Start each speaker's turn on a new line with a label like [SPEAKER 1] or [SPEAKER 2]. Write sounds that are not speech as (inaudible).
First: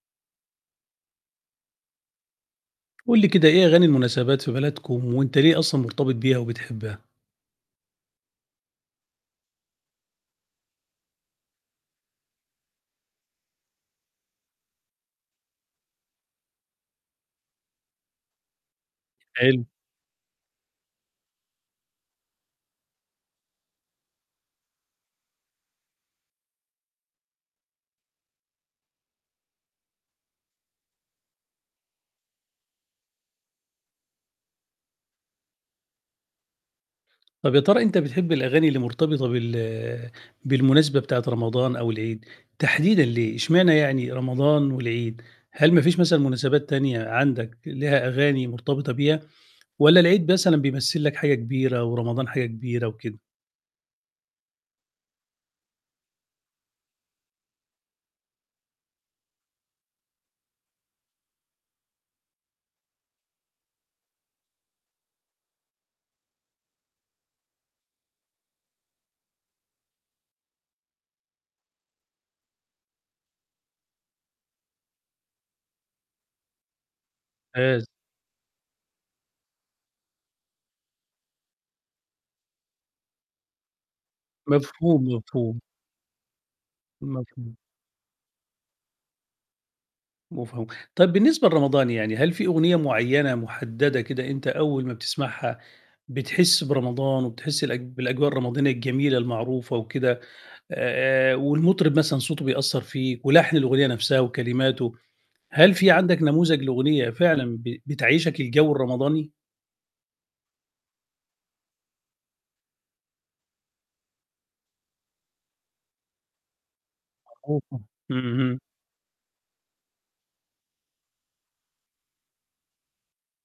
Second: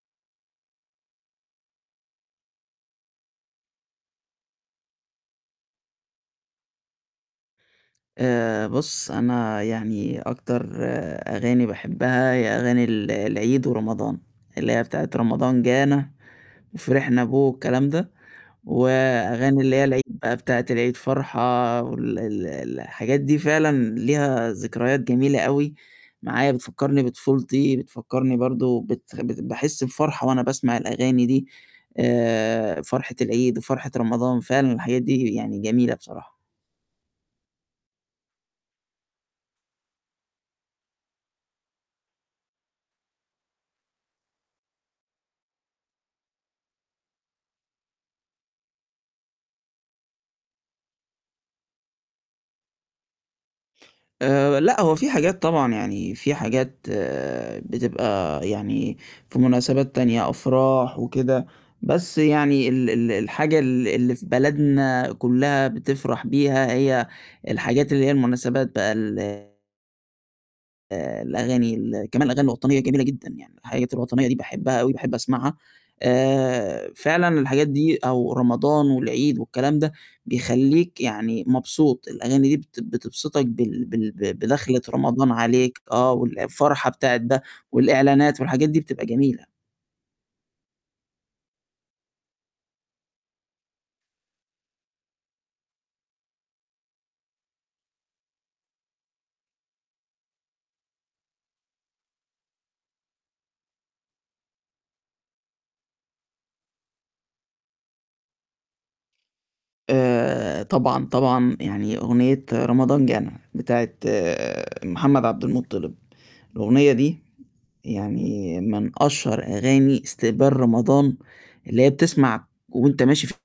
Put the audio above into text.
[SPEAKER 1] قُل لي كده إيه أغاني المناسبات في بلدكم وأنت ليه أصلًا مرتبط بيها وبتحبها؟
[SPEAKER 2] آآ بُصّ، أنا يعني أكتر أغاني باحبها هي أغاني ال العيد ورمضان، اللي هي بتاعة رمضان جانا وفرحنا به والكلام ده، وأغاني
[SPEAKER 1] حلو.
[SPEAKER 2] اللي هي العيد بتاعة العيد فرحة وال ال الحاجات دي فعلًا ليها ذكريات جميلة أوي معايا؛ بتفكّرني بطفولتي، بتفكّرني برضه بت باحس بفرحة وأنا باسمع الأغاني دي، آآ فرحة العيد وفرحة رمضان فعلًا الحاجات دي يعني جميلة بصراحة.
[SPEAKER 1] طَب يا ترى أنت بتحب الأغاني اللي مرتبطة بال بالمناسبة بتاعة رمضان أو العيد تحديدًا ليه، اشمعنى يعني رمضان والعيد، هل ما فيش مثلًا مناسبات تانية عندك لها أغاني مرتبطة بيها، والّا العيد مثلًا بيمثّل لك حاجة كبيرة ورمضان حاجة كبيرة وكده؟
[SPEAKER 2] آآ لأ، هو في حاجات طبعًا، يعني في حاجات بتبقى يعني في مناسبات تانية أفراح وكده، بس يعني ال ال الحاجة ال اللي في بلدنا كُلها بتفرح بيها هي الحاجات اللي هي المناسبات بقى ال آآ الأغاني ال كمان الأغاني الوطنية جميلة جدًا يعني، الحاجات الوطنية دي باحبها أوي باحب أسمعها. آآ فعلًا الحاجات
[SPEAKER 1] ممتاز.
[SPEAKER 2] دي أو رمضان والعيد والكلام ده بيخلّيك يعني مبسوط، الأغاني دي بت بتبسطك بال بال ب بدخَّلة
[SPEAKER 1] مفهوم،
[SPEAKER 2] رمضان
[SPEAKER 1] مفهوم.
[SPEAKER 2] عليك آه، والفرحة بتاعة ده
[SPEAKER 1] مفهوم.
[SPEAKER 2] والإعلانات والحاجات دي بتبقى جميلة.
[SPEAKER 1] مفهوم، طيب بالنسبة لرمضان، يعني هل في أغنية مُعينة مُحددة كده أنت أول ما بتسمعها بتحسّ برمضان وبتحسّ الأج بالأجواء الرمضانية الجميلة المعروفة وكده، آآ والمطرب مثلًا صوته بيأثّر فيك ولحن الأغنية نفْسها وكلماته، هل في عندك نموذج لأغنية فعلًا ب بتعيّشك الجو الرمضاني؟
[SPEAKER 2] آآ طبعًا، طبعًا، يعني أغنية رمضان جانا بتاعة محمد عبد المُطِّلب، الأغنية دي
[SPEAKER 1] (unintelligible) إمم،
[SPEAKER 2] يعني
[SPEAKER 1] اهم.
[SPEAKER 2] من أشهر أغاني استقبال رمضان اللي هي بتسمع وأنت ماشي ف